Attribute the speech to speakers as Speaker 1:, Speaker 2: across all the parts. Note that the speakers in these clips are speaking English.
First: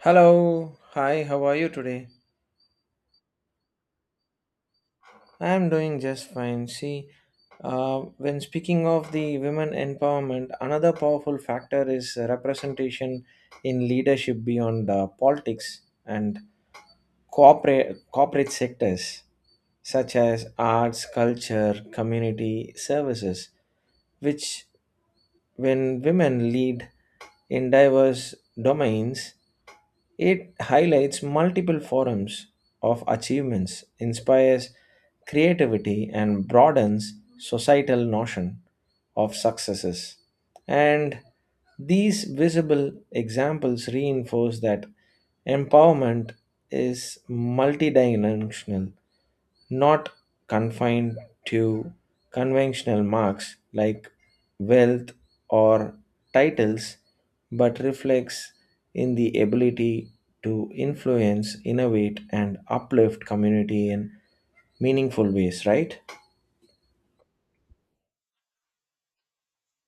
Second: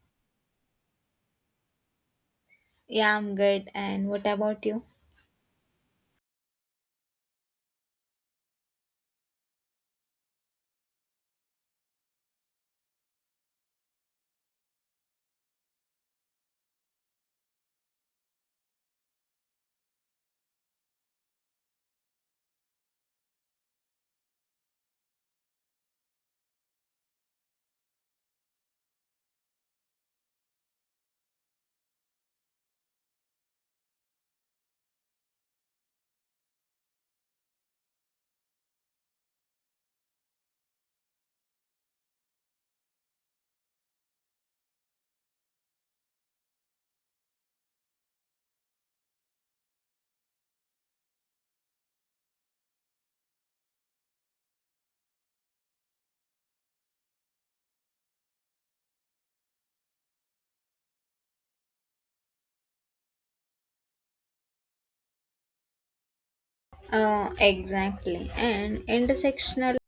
Speaker 1: Hello, hi, how are you today?
Speaker 2: Yeah, I'm good. And what about you?
Speaker 1: I am doing just fine. See, when speaking of the women empowerment, another powerful factor is representation in leadership beyond politics and corporate sectors such as arts, culture, community services, which, when women lead in diverse domains, it highlights multiple forms of achievements, inspires creativity, and broadens societal notion of successes. And these visible examples reinforce that empowerment is multidimensional, not confined to conventional marks like wealth or titles, but reflects in the ability to influence, innovate, and uplift community in meaningful ways, right?
Speaker 2: Exactly. And intersectional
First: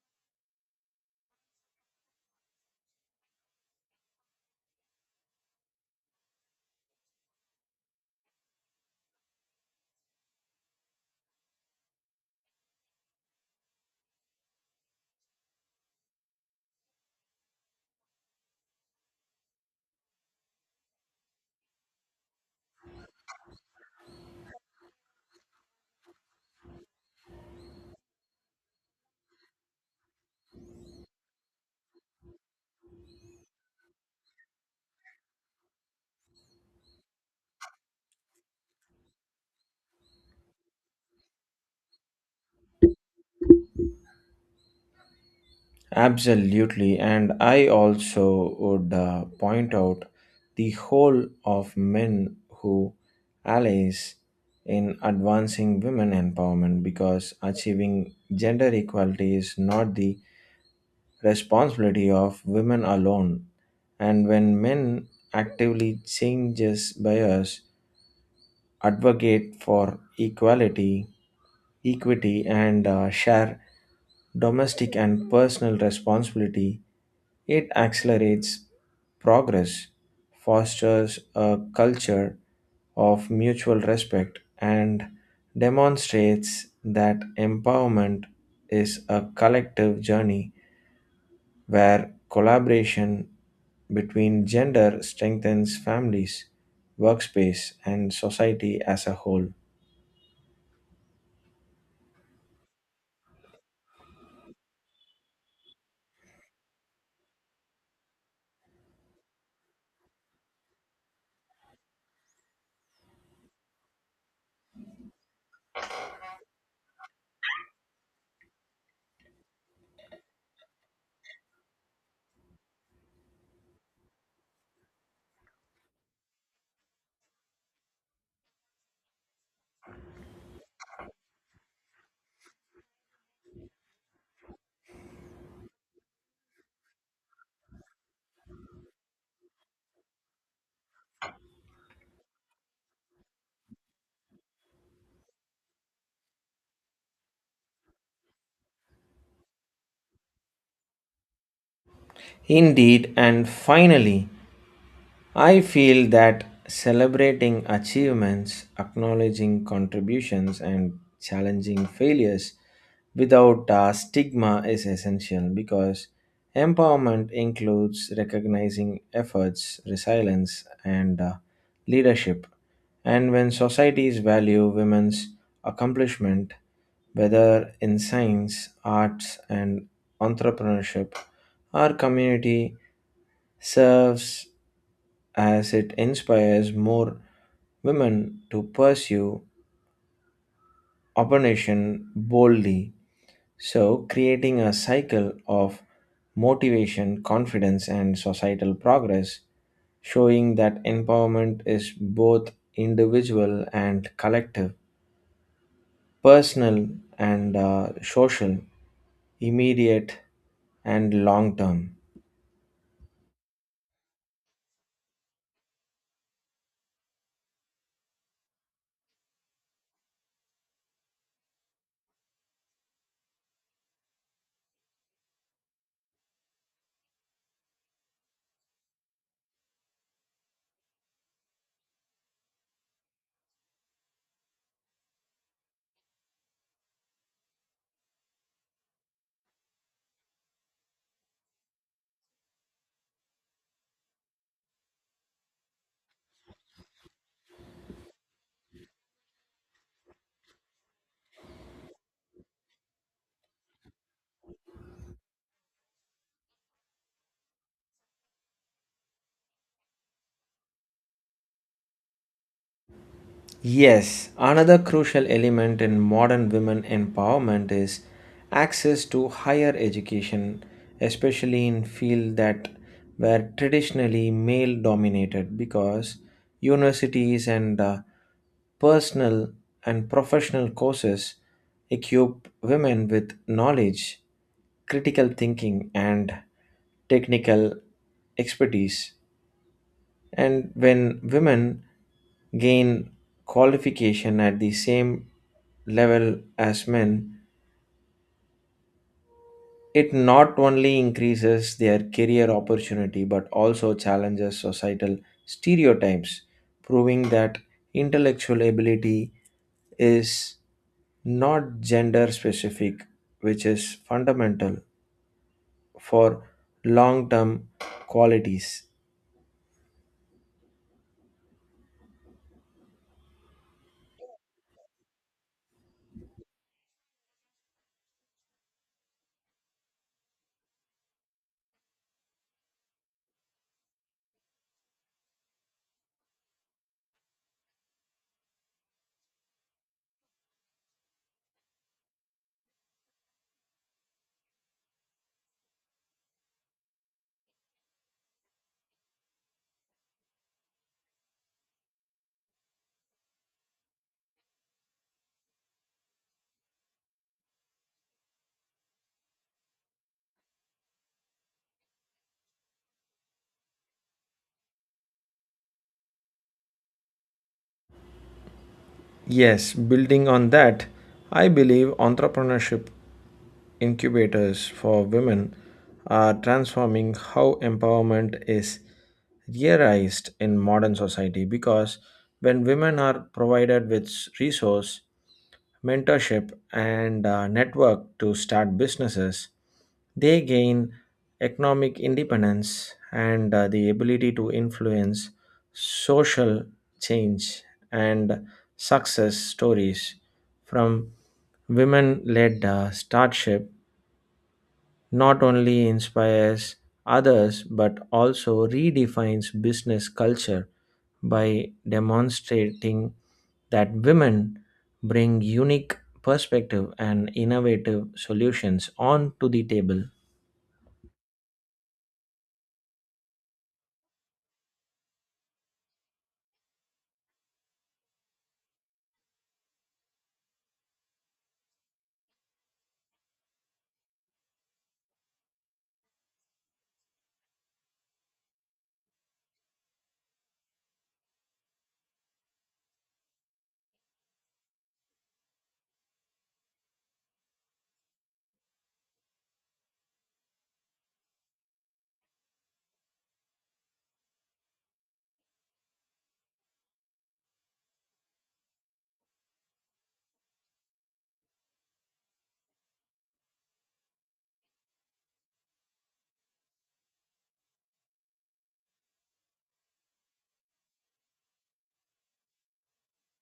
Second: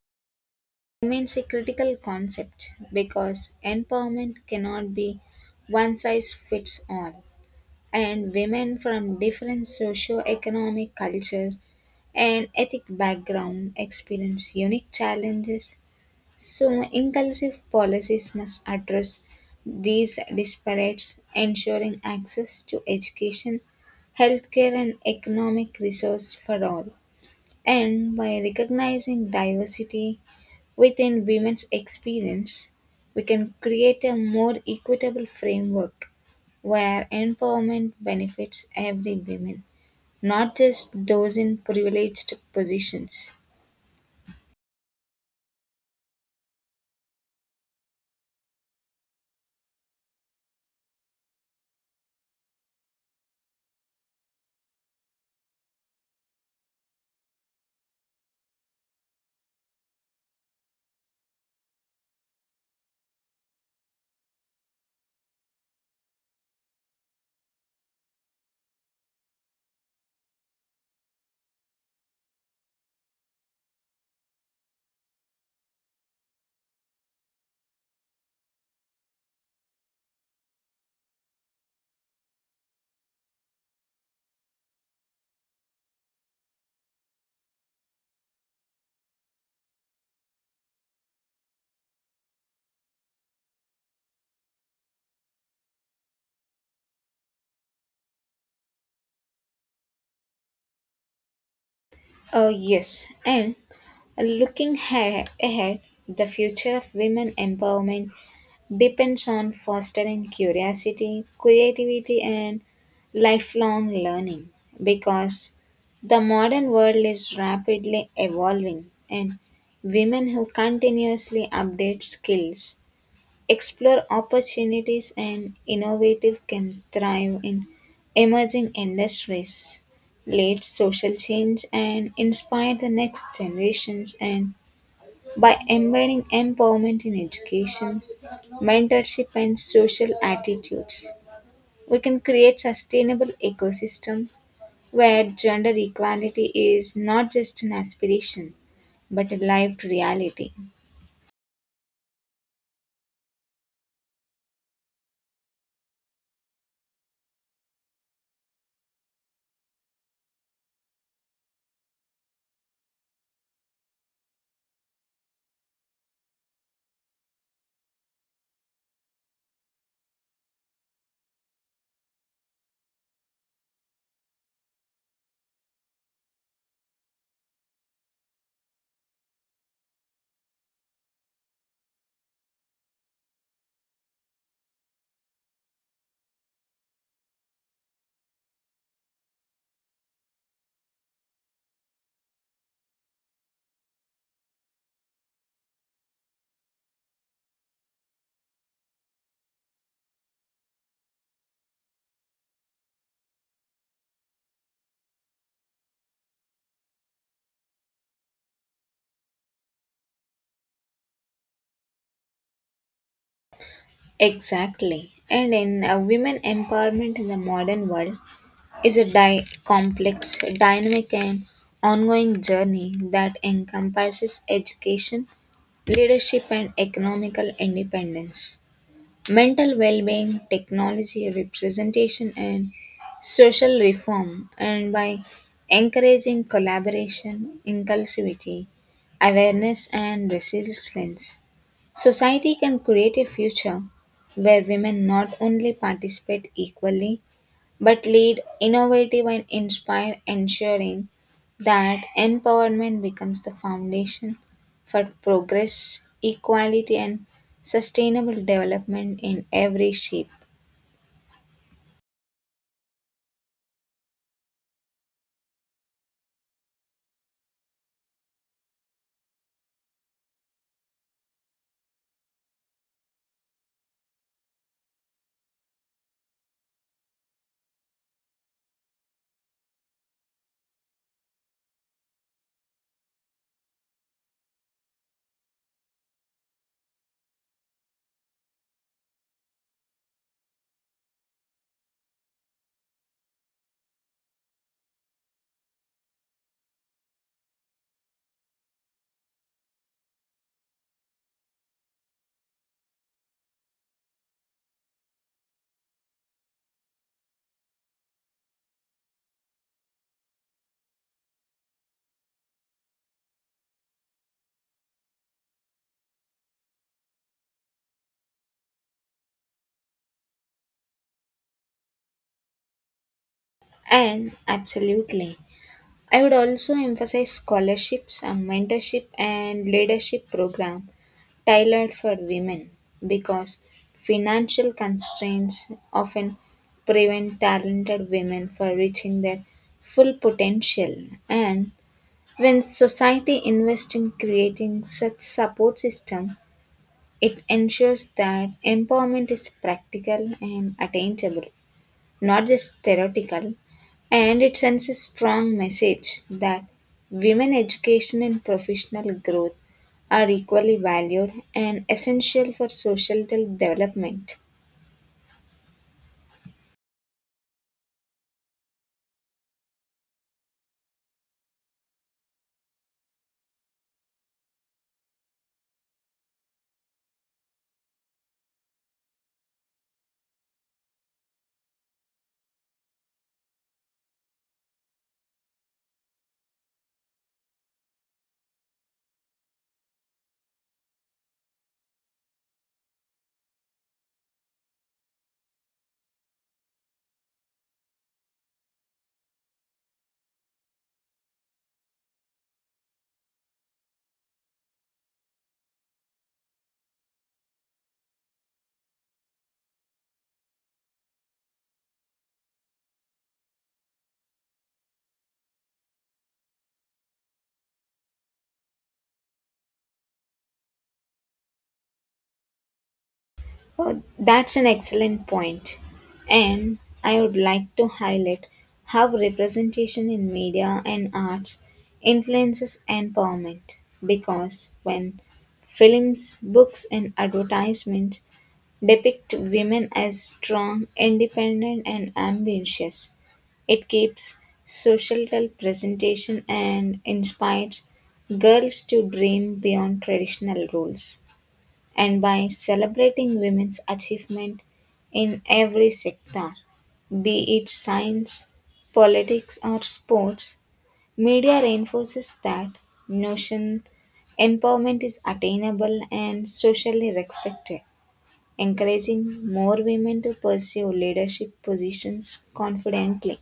Speaker 2: remains a critical concept because empowerment cannot be one size fits all. And women from different socio-economic culture and ethnic background experience unique challenges. So, inclusive policies must address these disparities, ensuring access to education, healthcare, and economic resource for all. And by recognizing diversity within women's experience, we can create a more equitable framework where empowerment benefits every woman, not just those in privileged positions.
Speaker 1: Absolutely, and I also would point out the whole of men who allies in advancing women empowerment because achieving gender equality is not the responsibility of women alone, and when men actively changes bias, advocate for equality, equity, and share domestic and personal responsibility, it accelerates progress, fosters a culture of mutual respect, and demonstrates that empowerment is a collective journey where collaboration between gender strengthens families, workspace, and society as a whole.
Speaker 2: Oh, yes, and looking ahead, the future of women empowerment depends on fostering curiosity, creativity, and lifelong learning because the modern world is rapidly evolving, and women who continuously update skills, explore opportunities, and innovative can thrive in emerging industries, lead social change, and inspire the next generations, and by embedding empowerment in education, mentorship, and social attitudes, we can create sustainable ecosystem where gender equality is not just an aspiration but a lived reality.
Speaker 1: Indeed, and finally, I feel that celebrating achievements, acknowledging contributions, and challenging failures without stigma is essential because empowerment includes recognizing efforts, resilience, and leadership. And when societies value women's accomplishment, whether in science, arts, and entrepreneurship, our community serves as it inspires more women to pursue opinionation boldly, so creating a cycle of motivation, confidence, and societal progress, showing that empowerment is both individual and collective, personal and social, immediate and long term.
Speaker 2: Exactly. And in women empowerment in the modern world is a complex, dynamic, and ongoing journey that encompasses education, leadership, and economical independence, mental well-being, technology representation, and social reform, and by encouraging collaboration, inclusivity, awareness, and resilience. Society can create a future where women not only participate equally but lead innovative and inspire, ensuring that empowerment becomes the foundation for progress equality and sustainable development in every shape.
Speaker 1: Yes, another crucial element in modern women empowerment is access to higher education, especially in fields that were traditionally male dominated, because universities and personal and professional courses equip women with knowledge, critical thinking and technical expertise, and when women gain qualification at the same level as men, it not only increases their career opportunity but also challenges societal stereotypes, proving that intellectual ability is not gender specific, which is fundamental for long term qualities.
Speaker 2: And absolutely, I would also emphasize scholarships, and mentorship, and leadership program tailored for women because financial constraints often prevent talented women from reaching their full potential. And when society invests in creating such support system, it ensures that empowerment is practical and attainable, not just theoretical, and it sends a strong message that women education and professional growth are equally valued and essential for societal development.
Speaker 1: Yes, building on that, I believe entrepreneurship incubators for women are transforming how empowerment is realized in modern society because when women are provided with resource, mentorship and network to start businesses, they gain economic independence and the ability to influence social change, and success stories from women led starship not only inspires others but also redefines business culture by demonstrating that women bring unique perspective and innovative solutions onto the table.
Speaker 2: Oh, that's an excellent point. And I would like to highlight how representation in media and arts influences empowerment. Because when films, books, and advertisements depict women as strong, independent, and ambitious. It keeps societal presentation and inspires girls to dream beyond traditional roles. And by celebrating women's achievement in every sector, be it science, politics, or sports, media reinforces that notion empowerment is attainable and socially respected, encouraging more women to pursue leadership positions confidently.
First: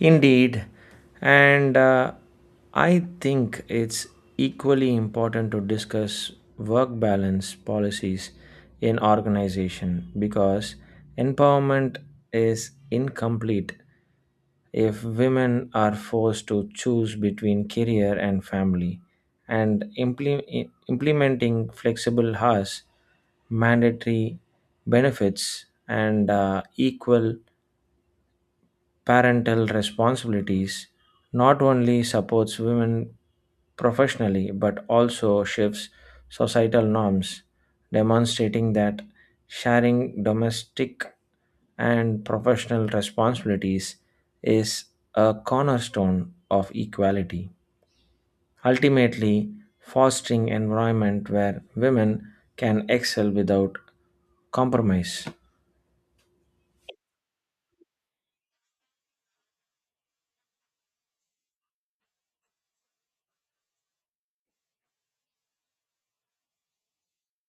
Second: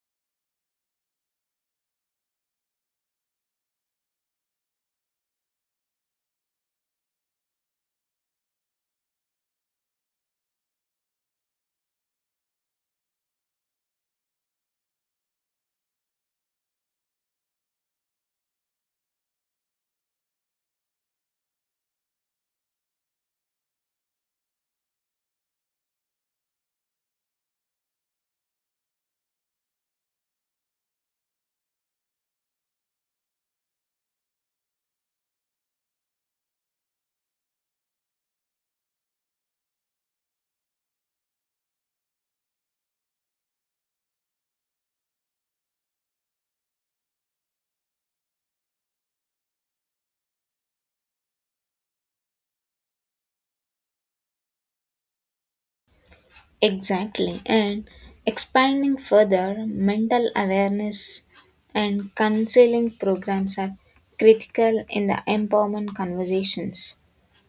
Speaker 1: Indeed, and I think it's equally important to discuss work balance policies in organization because empowerment is incomplete if women are forced to choose between career and family, and implementing flexible hours, mandatory benefits and equal parental responsibilities not only supports women professionally but also shifts societal norms, demonstrating that sharing domestic and professional responsibilities is a cornerstone of equality, ultimately fostering environment where women can excel without compromise.
Speaker 2: Exactly, and expanding further, mental awareness and counseling programs are critical in the empowerment conversations,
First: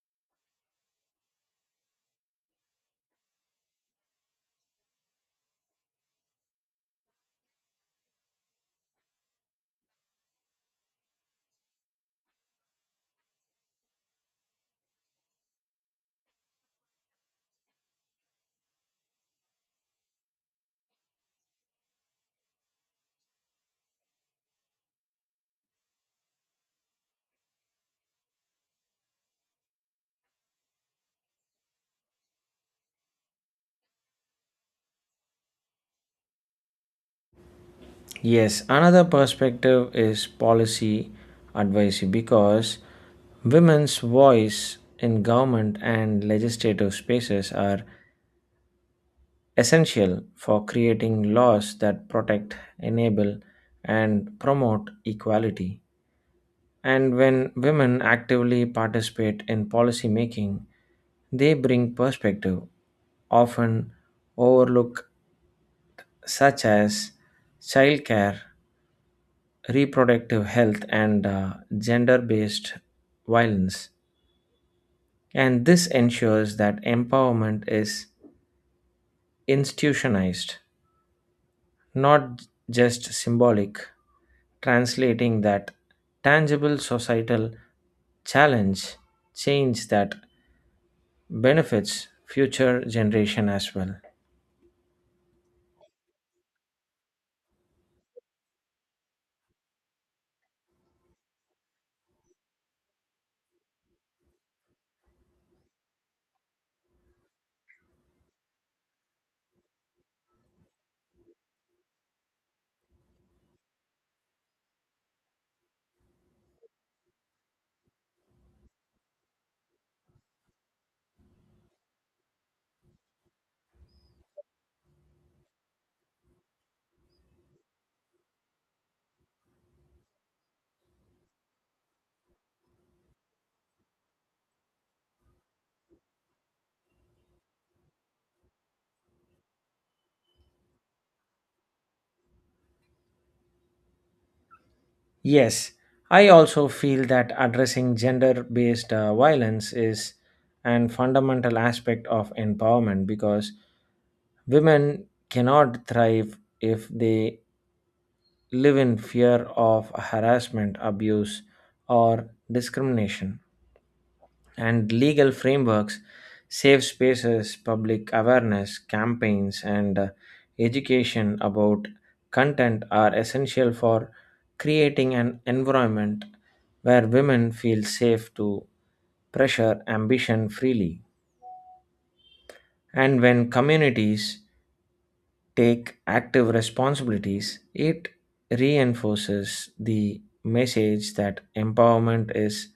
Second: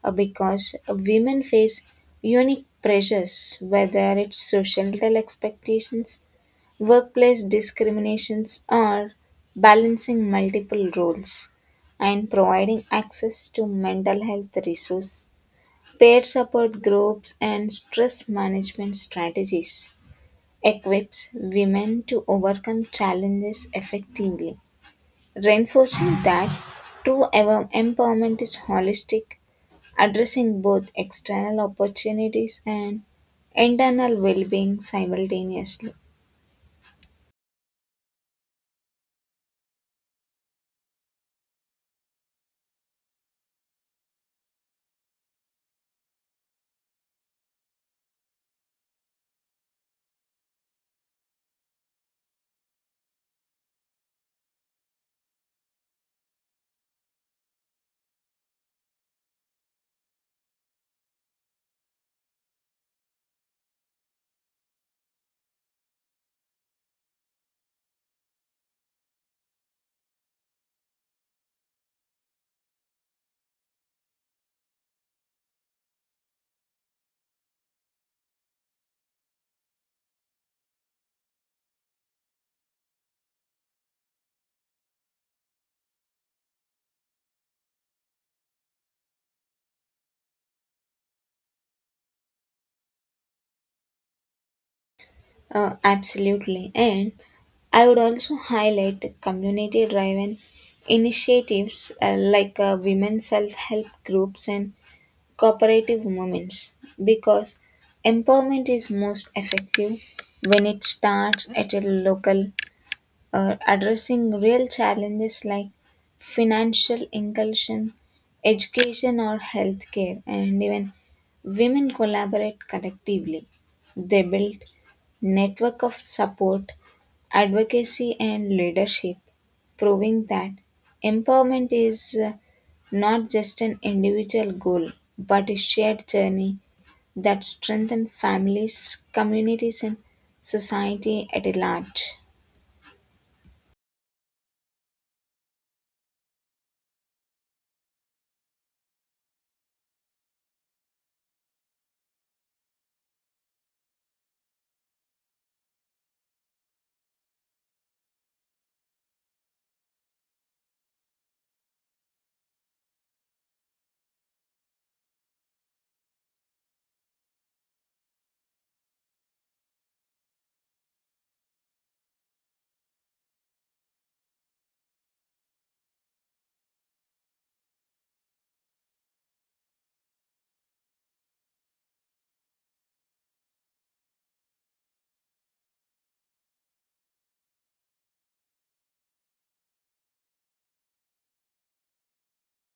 Speaker 2: because women face unique pressures, whether it's societal expectations, workplace discriminations are balancing multiple roles, and providing access to mental health resources, peer support groups, and stress management strategies. Equips women to overcome challenges effectively, reinforcing that true empowerment is holistic, addressing both external opportunities and internal well being simultaneously.
Speaker 1: Yes, another perspective is policy advocacy because women's voice in government and legislative spaces are essential for creating laws that protect, enable, and promote equality. And when women actively participate in policy making, they bring perspective, often overlooked, such as childcare, reproductive health and gender based violence. And this ensures that empowerment is institutionalized, not just symbolic, translating that tangible societal challenge change that benefits future generation as well.
Speaker 2: Absolutely. And I would also highlight community driven initiatives like women's self help groups and cooperative movements because empowerment is most effective when it starts at a local or addressing real challenges like financial inclusion, education, or healthcare. And even women collaborate collectively. They build network of support, advocacy, and leadership, proving that empowerment is not just an individual goal but a shared journey that strengthens families, communities, and society at large.
Speaker 1: Yes, I also feel that addressing gender based violence is an fundamental aspect of empowerment because women cannot thrive if they live in fear of harassment, abuse, or discrimination, and legal frameworks, safe spaces, public awareness campaigns, and education about content are essential for creating an environment where women feel safe to pressure ambition freely. And when communities take active responsibilities, it reinforces the message that empowerment is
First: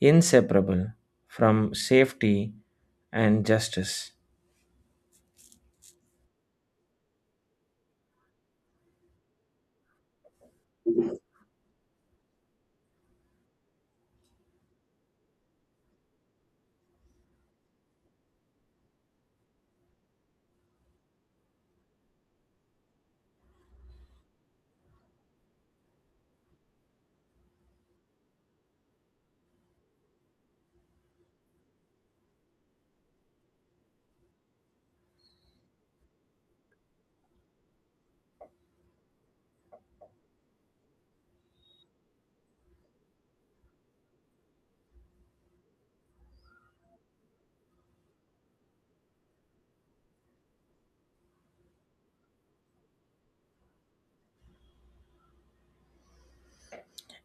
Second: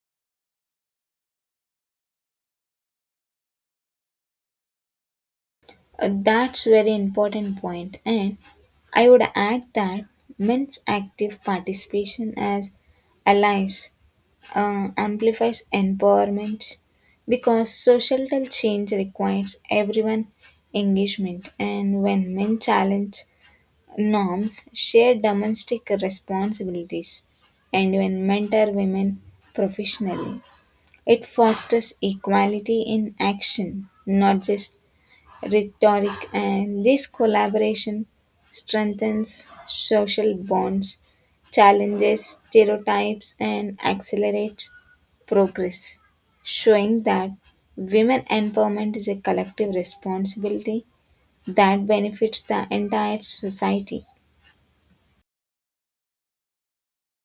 Speaker 1: inseparable from safety and justice.
Speaker 2: That's very important point, and I would add that men's active participation as allies amplifies empowerment because societal change requires everyone engagement, and when men challenge norms, share domestic responsibilities, and when mentor women professionally, it fosters equality in action, not just rhetoric, and this collaboration strengthens social bonds, challenges stereotypes, and accelerates progress, showing that women empowerment is a collective responsibility that benefits the entire society.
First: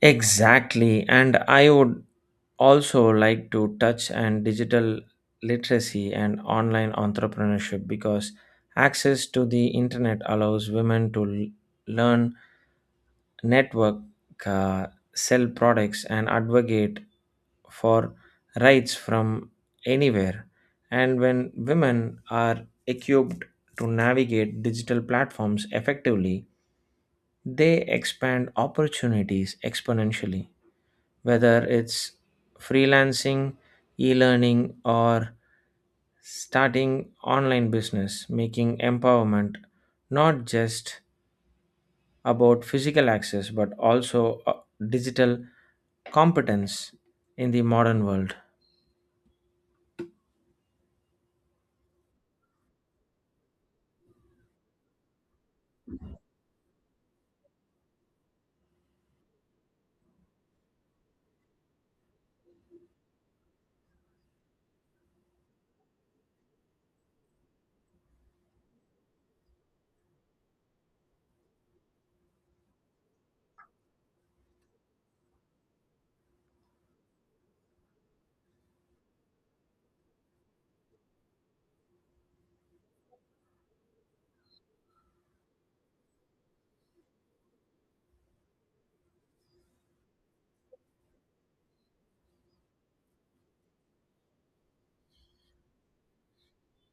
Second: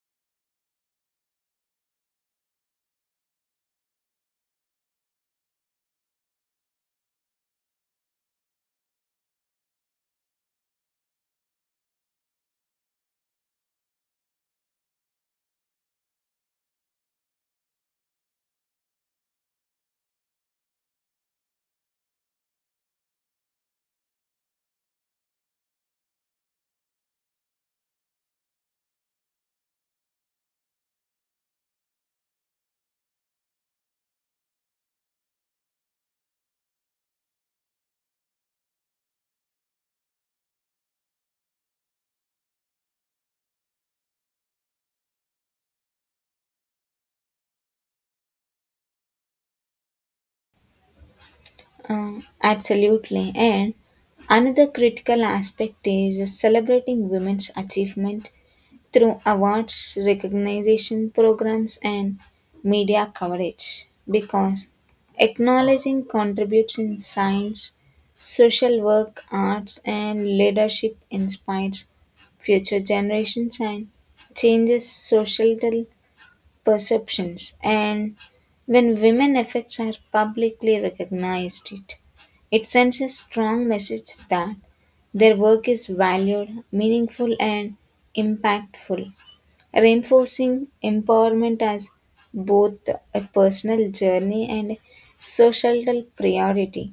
Speaker 1: Exactly. And I would also like to touch on digital literacy and online entrepreneurship because access to the internet allows women to learn, network, uh, sell products, and advocate for rights from anywhere. And when women are equipped to navigate digital platforms effectively, they expand opportunities exponentially. Whether it's freelancing, e learning, or starting online business, making empowerment not just about physical access but also digital competence in the modern world.
Speaker 2: Absolutely. And another critical aspect is celebrating women's achievement through awards, recognition programs, and media coverage because acknowledging contributes in science, social work, arts, and leadership inspires future generations and changes societal perceptions. And when women effects are publicly recognized, it sends a strong message that their work is valued, meaningful, and impactful, reinforcing empowerment as both a personal journey and societal priority.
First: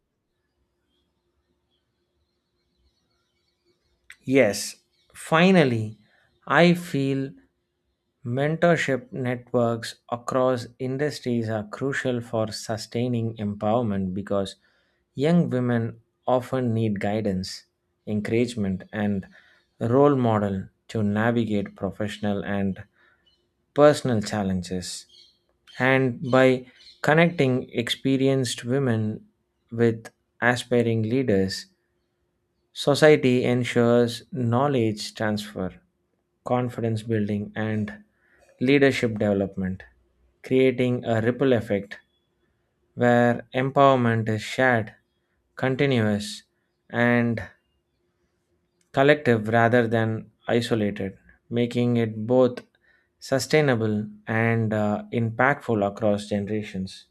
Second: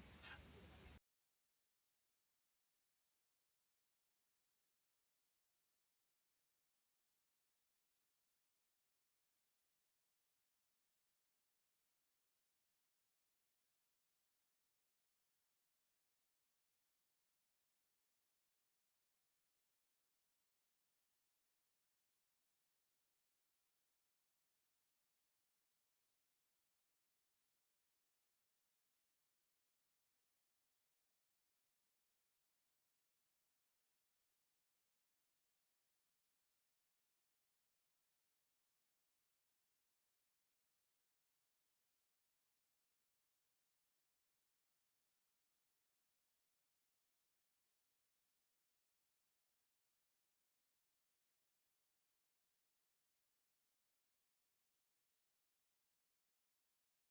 Speaker 1: Yes, finally, I feel mentorship networks across industries are crucial for sustaining empowerment because young women often need guidance, encouragement, and role model to navigate professional and personal challenges. And by connecting experienced women with aspiring leaders, society ensures knowledge transfer, confidence building, and leadership development, creating a ripple effect where empowerment is shared, continuous, and collective rather than isolated, making it both sustainable and impactful across generations.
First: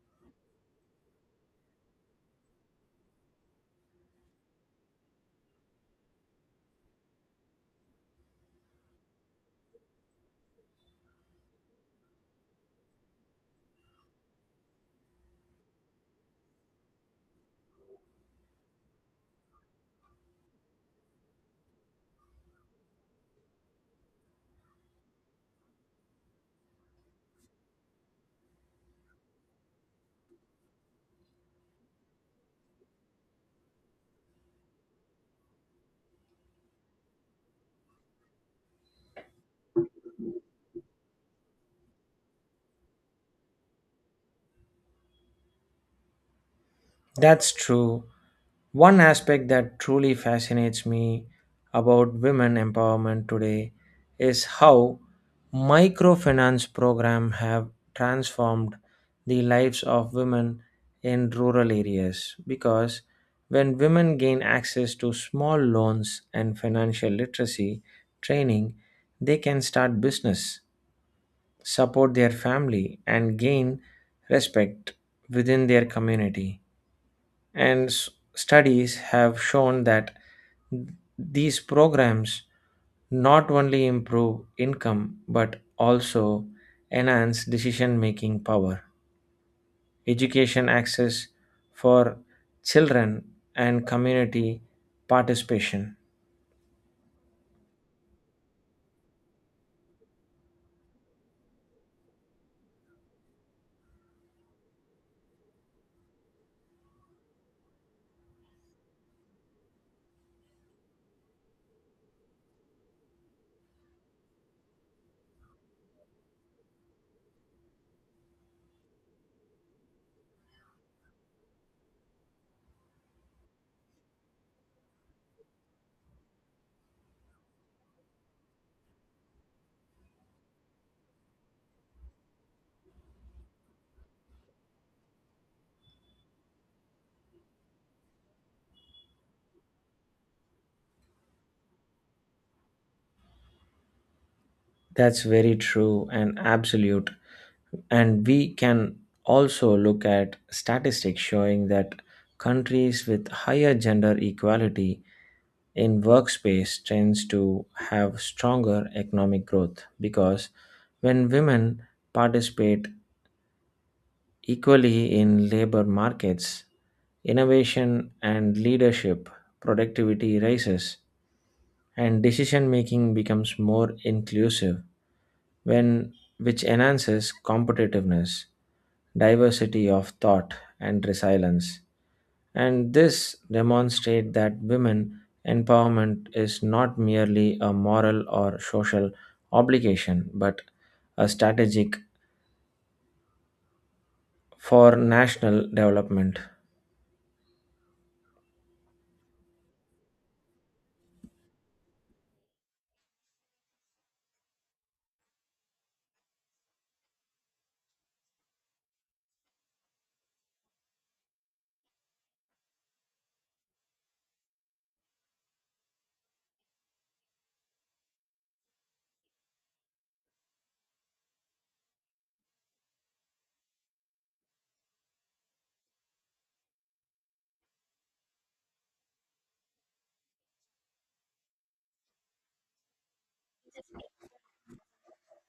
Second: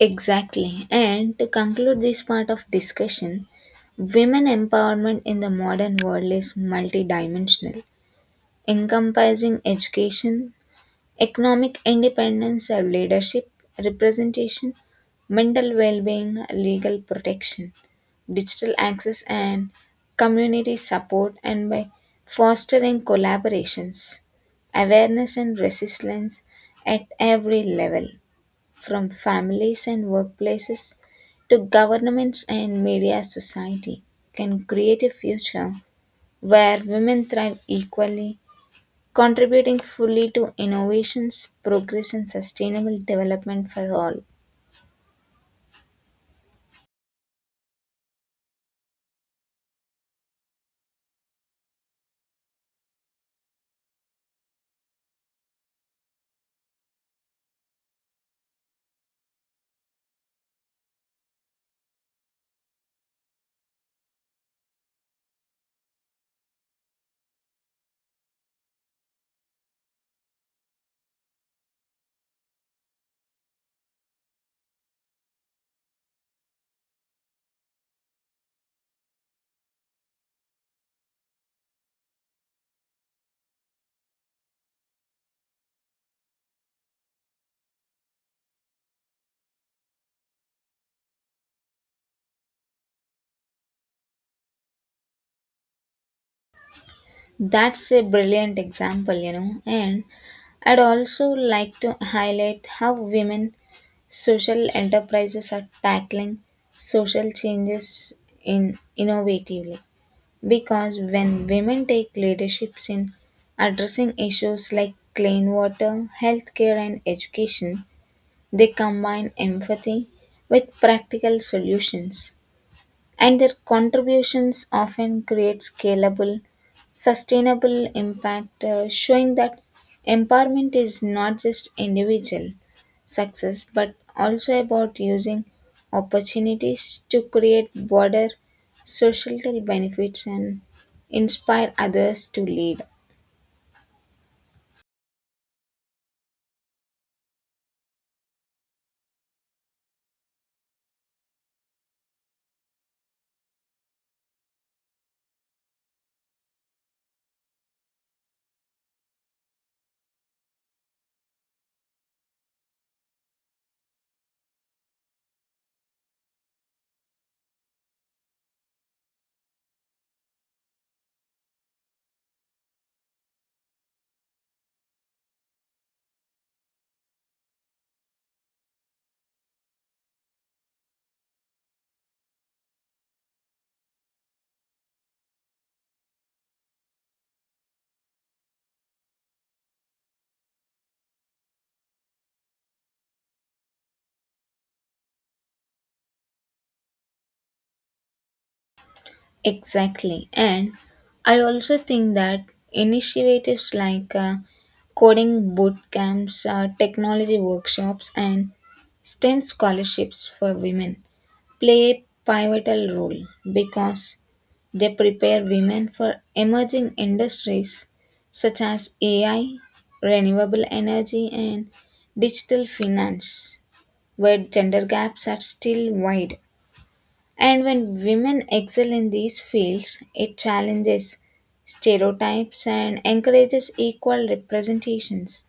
Speaker 2: Exactly. And to conclude this part of discussion, women empowerment in the modern world is multidimensional, encompassing education, economic independence of leadership, representation, mental well being, legal protection, digital access, and community support, and by fostering collaborations, awareness, and resilience at every level, from families and workplaces to governments and media society, can create a future where women thrive equally, contributing fully to innovations, progress, and sustainable development for all.
Speaker 1: That's true. One aspect that truly fascinates me about women empowerment today is how microfinance programs have transformed the lives of women in rural areas because when women gain access to small loans and financial literacy training, they can start business, support their family and gain respect within their community, and studies have shown that these programs not only improve income but also enhance decision making power, education access for children and community participation.
Speaker 2: That's a brilliant example, you know. And I'd also like to highlight how women social enterprises are tackling social changes in innovatively because when women take leaderships in addressing issues like clean water, healthcare and education, they combine empathy with practical solutions and their contributions often create scalable, sustainable impact, showing that empowerment is not just individual success but also about using opportunities to create broader societal benefits and inspire others to lead.
Speaker 1: That's very true and absolute, and we can also look at statistics showing that countries with higher gender equality in workspace tends to have stronger economic growth because when women participate equally in labor markets, innovation and leadership productivity rises and decision making becomes more inclusive, when which enhances competitiveness, diversity of thought and resilience. And this demonstrates that women empowerment is not merely a moral or social obligation but a strategic for national development.
Speaker 2: Exactly. And I also think that initiatives like coding boot camps, technology workshops, and STEM scholarships for women play a pivotal role because they prepare women for emerging industries such as AI, renewable energy, and digital finance, where gender gaps are still wide. And when women excel in these fields, it challenges stereotypes and encourages equal representations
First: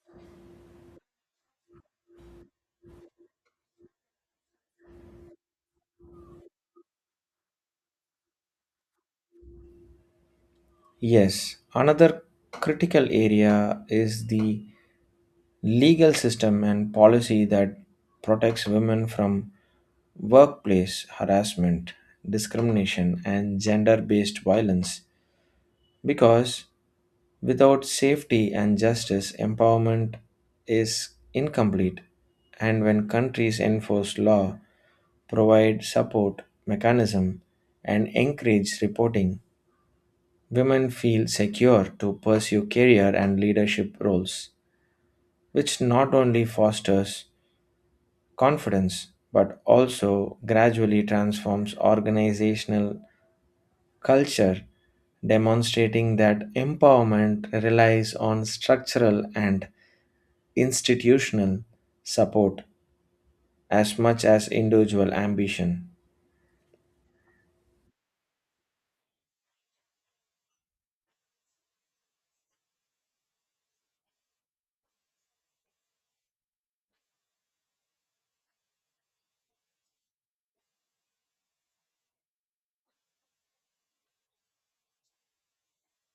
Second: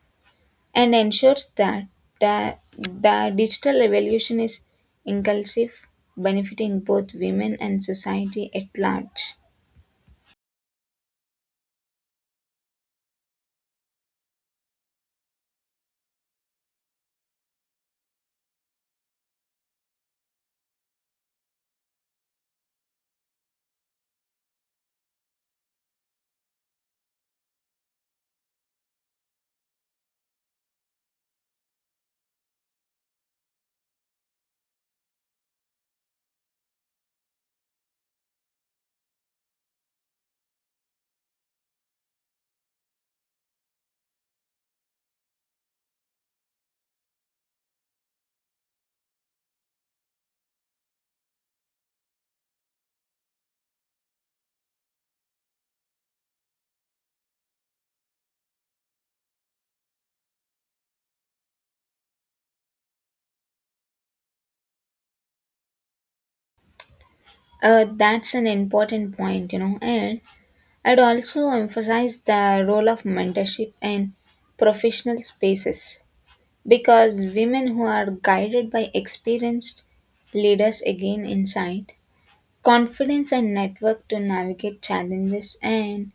Speaker 2: and ensures that the digital revolution is inclusive, benefiting both women and society at large.
Speaker 1: Yes, another critical area is the legal system and policy that protects women from workplace harassment, discrimination and gender based violence. Because without safety and justice, empowerment is incomplete. And when countries enforce law, provide support mechanism, and encourage reporting, women feel secure to pursue career and leadership roles, which not only fosters confidence but also gradually transforms organizational culture, demonstrating that empowerment relies on structural and institutional support as much as individual ambition.
Speaker 2: That's an important point, you know, and I'd also emphasize the role of mentorship and professional spaces. Because women who are guided by experienced leaders gain insight, confidence, and network to navigate challenges. And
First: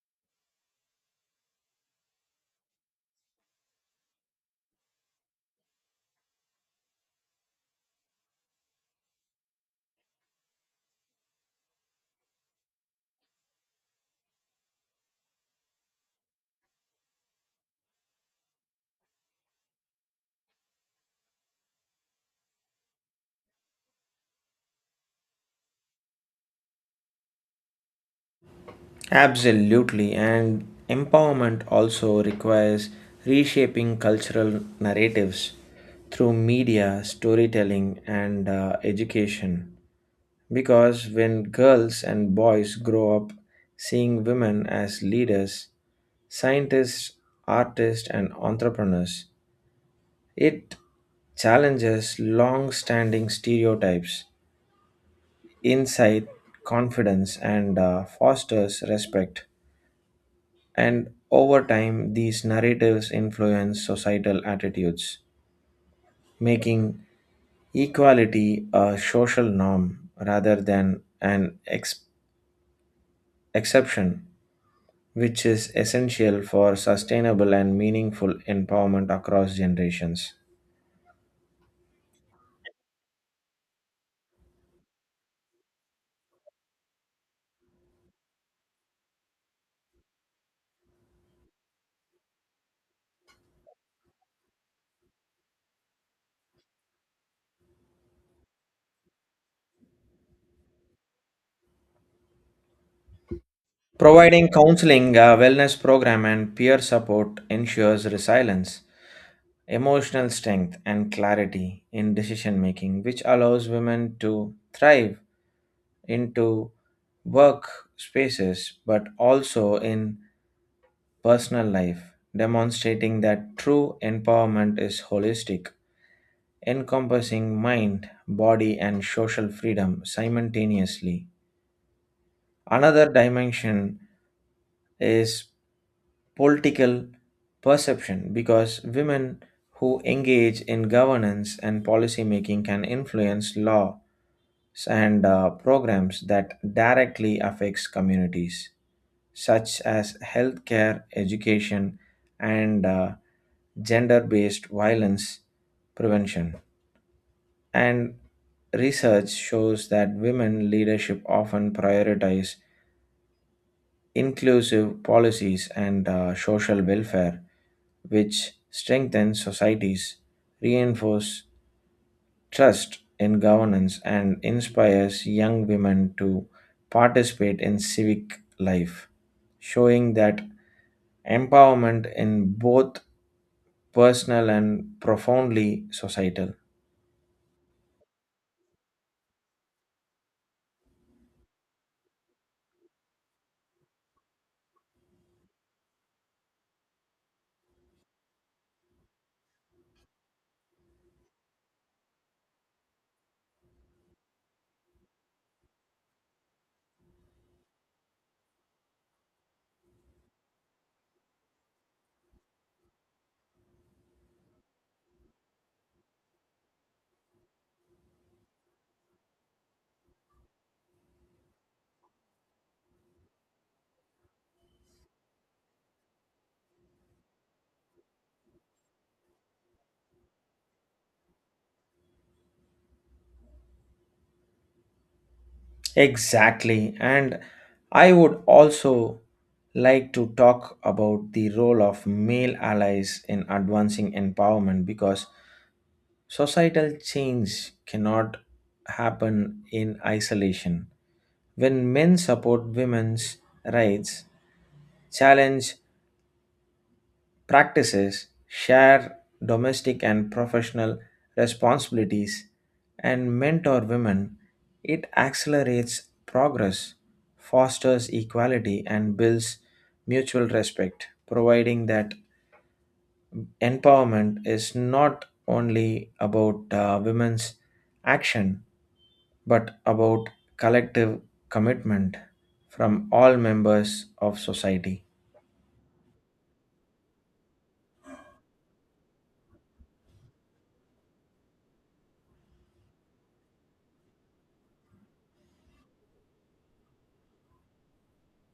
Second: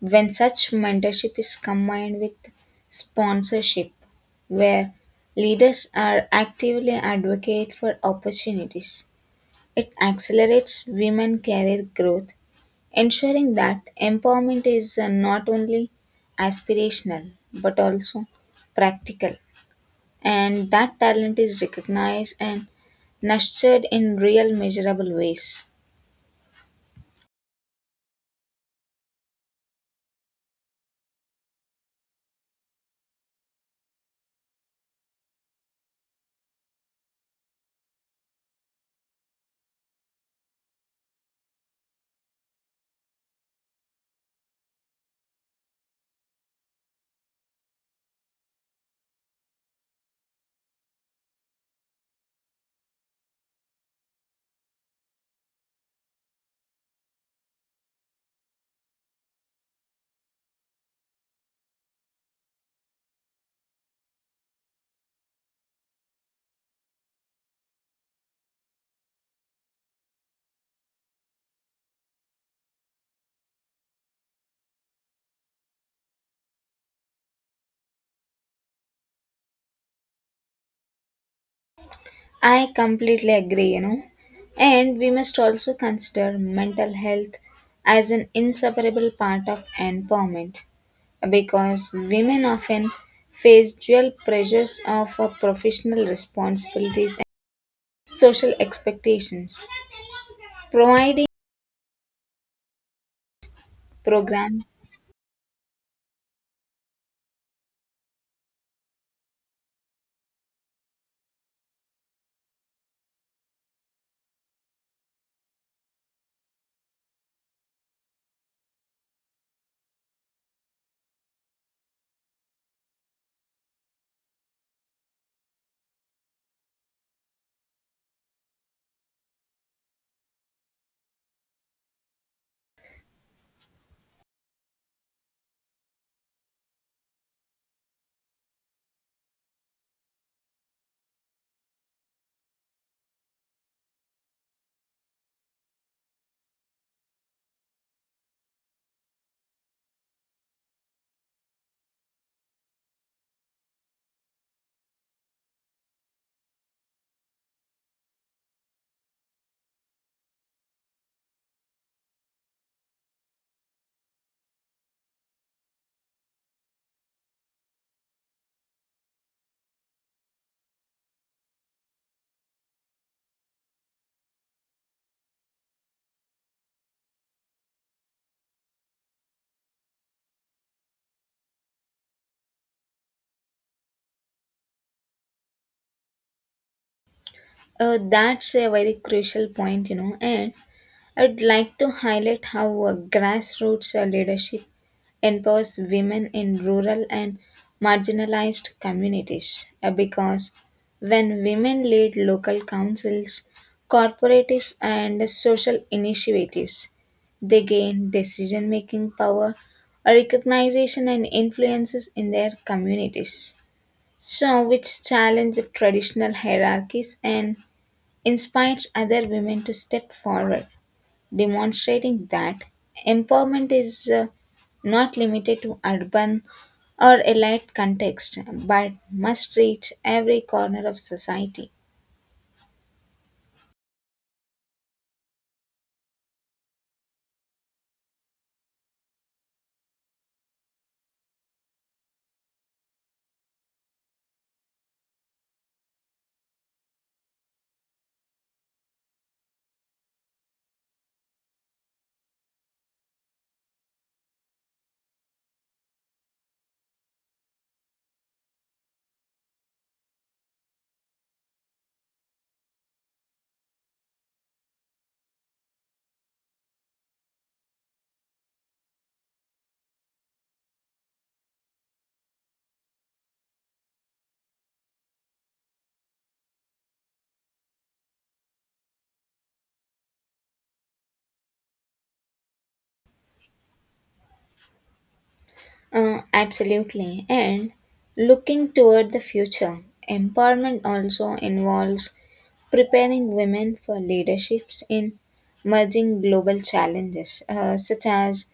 Speaker 2: when such mentorship is combined with sponsorship, where leaders are actively advocate for opportunities, it accelerates women career growth, ensuring that empowerment is not only aspirational but also practical, and that talent is recognized and nurtured in real measurable ways.
Speaker 1: Absolutely, and empowerment also requires reshaping cultural narratives through media, storytelling, and education. Because when girls and boys grow up seeing women as leaders, scientists, artists, and entrepreneurs, it challenges long standing stereotypes, insight, confidence, and fosters respect. And over time, these narratives influence societal attitudes, making equality a social norm rather than an exception, which is essential for sustainable and meaningful empowerment across generations.
Speaker 2: I completely agree, you know. And we must also consider mental health as an inseparable part of empowerment because women often face dual pressures of professional responsibilities and social expectations. Providing
Speaker 1: Providing
Speaker 2: program,
Speaker 1: counseling, a wellness program, and peer support ensures resilience, emotional strength, and clarity in decision making, which allows women to thrive into work spaces but also in personal life, demonstrating that true empowerment is holistic, encompassing mind, body, and social freedom simultaneously. Another dimension is political perception because women who engage in governance and policy making can influence laws and programs that directly affects communities such as healthcare, education and gender based violence prevention. And research shows that women leadership often prioritize inclusive policies and social welfare, which strengthen societies, reinforce trust in governance, and inspires young women to participate in civic life, showing that empowerment in both personal and profoundly societal.
Speaker 2: that's a very crucial point, you know, and I'd like to highlight how grassroots leadership empowers women in rural and marginalized communities, because when women lead local councils, corporatives, and social initiatives, they gain decision making power, recognition, and influences in their communities. So, which challenge traditional hierarchies and inspires other women to step forward, demonstrating that empowerment is not limited to urban or elite context but must reach every corner of society.
Speaker 1: Exactly. And I would also like to talk about the role of male allies in advancing empowerment because societal change cannot happen in isolation. When men support women's rights, challenge practices, share domestic and professional responsibilities and mentor women, it accelerates progress, fosters equality, and builds mutual respect, providing that empowerment is not only about women's action but about collective commitment from all members of society.
Speaker 2: Absolutely. And looking toward the future, empowerment also involves preparing women for leaderships in merging global challenges, such as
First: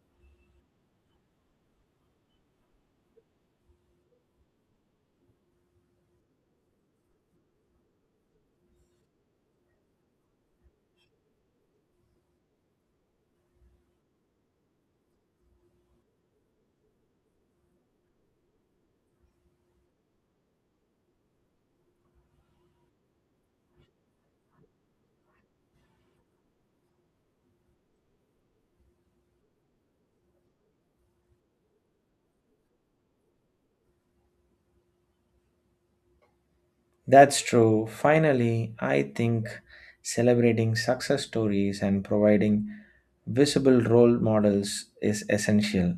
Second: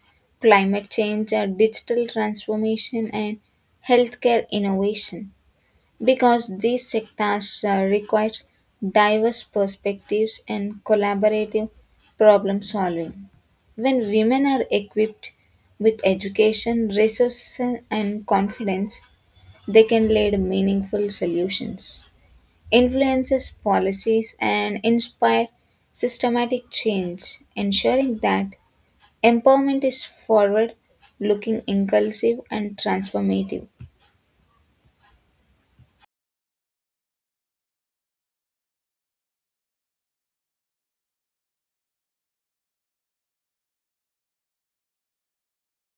Speaker 2: climate change, digital transformation, and healthcare innovation. Because these sectors requires diverse perspectives and collaborative problem solving. When women are equipped with education, resources, and confidence, they can lead meaningful solutions, influences policies, and inspire systematic change, ensuring that empowerment is forward looking, inclusive, and transformative.
Speaker 1: That's true. Finally, I think celebrating success stories and providing visible role models is essential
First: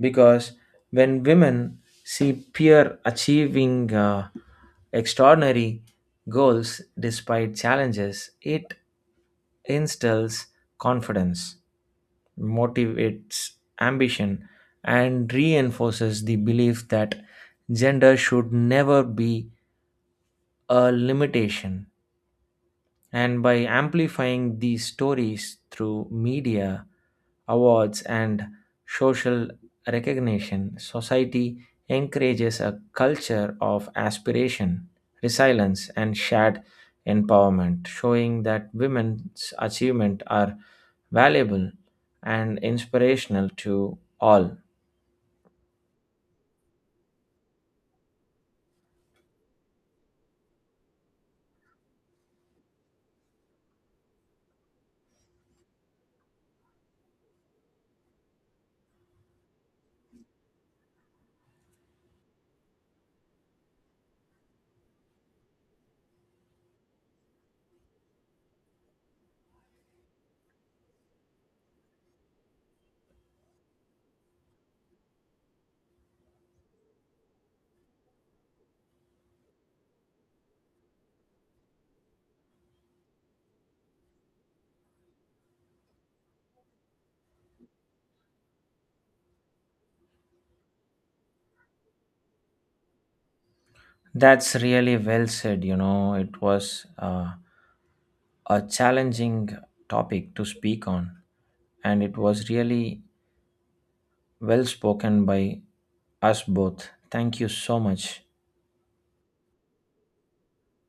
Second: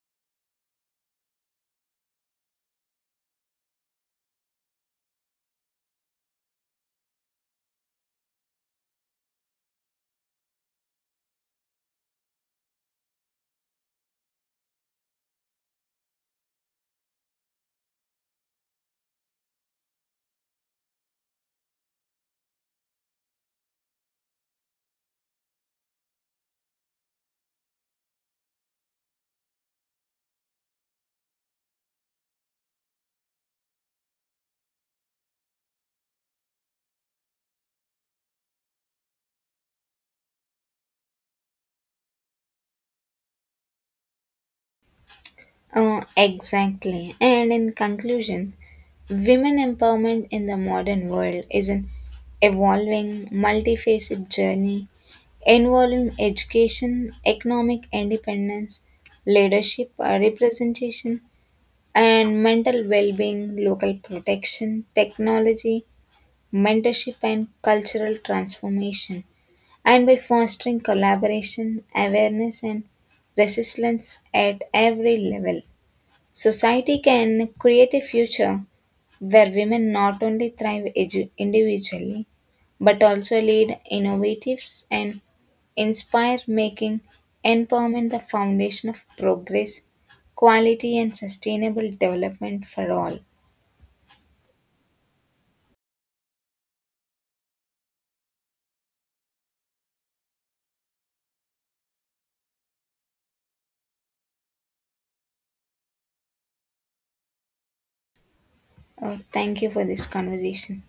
Speaker 1: because when women see peer achieving extraordinary goals despite challenges, it instills confidence, motivates ambition, and reinforces the belief that gender should never be a limitation. And by amplifying these stories through media, awards, and social recognition, society encourages a culture of aspiration, resilience, and shared empowerment, showing that women's achievements are valuable and inspirational to all.
Speaker 2: Oh, exactly. And in conclusion, women empowerment in the modern world is an evolving, multifaceted journey involving education, economic independence, leadership, representation, and mental well being, local protection, technology, mentorship, and cultural transformation. And by fostering collaboration, awareness, and resilience at every level. Society can create a future where women not only thrive individually but also lead innovatives and inspire, making empowerment the foundation of progress quality and sustainable development for all.
Speaker 1: That's really well said. You know, it was a challenging topic to speak on, and it was really well spoken by us both. Thank you so much.
Speaker 2: Thank you for this conversation.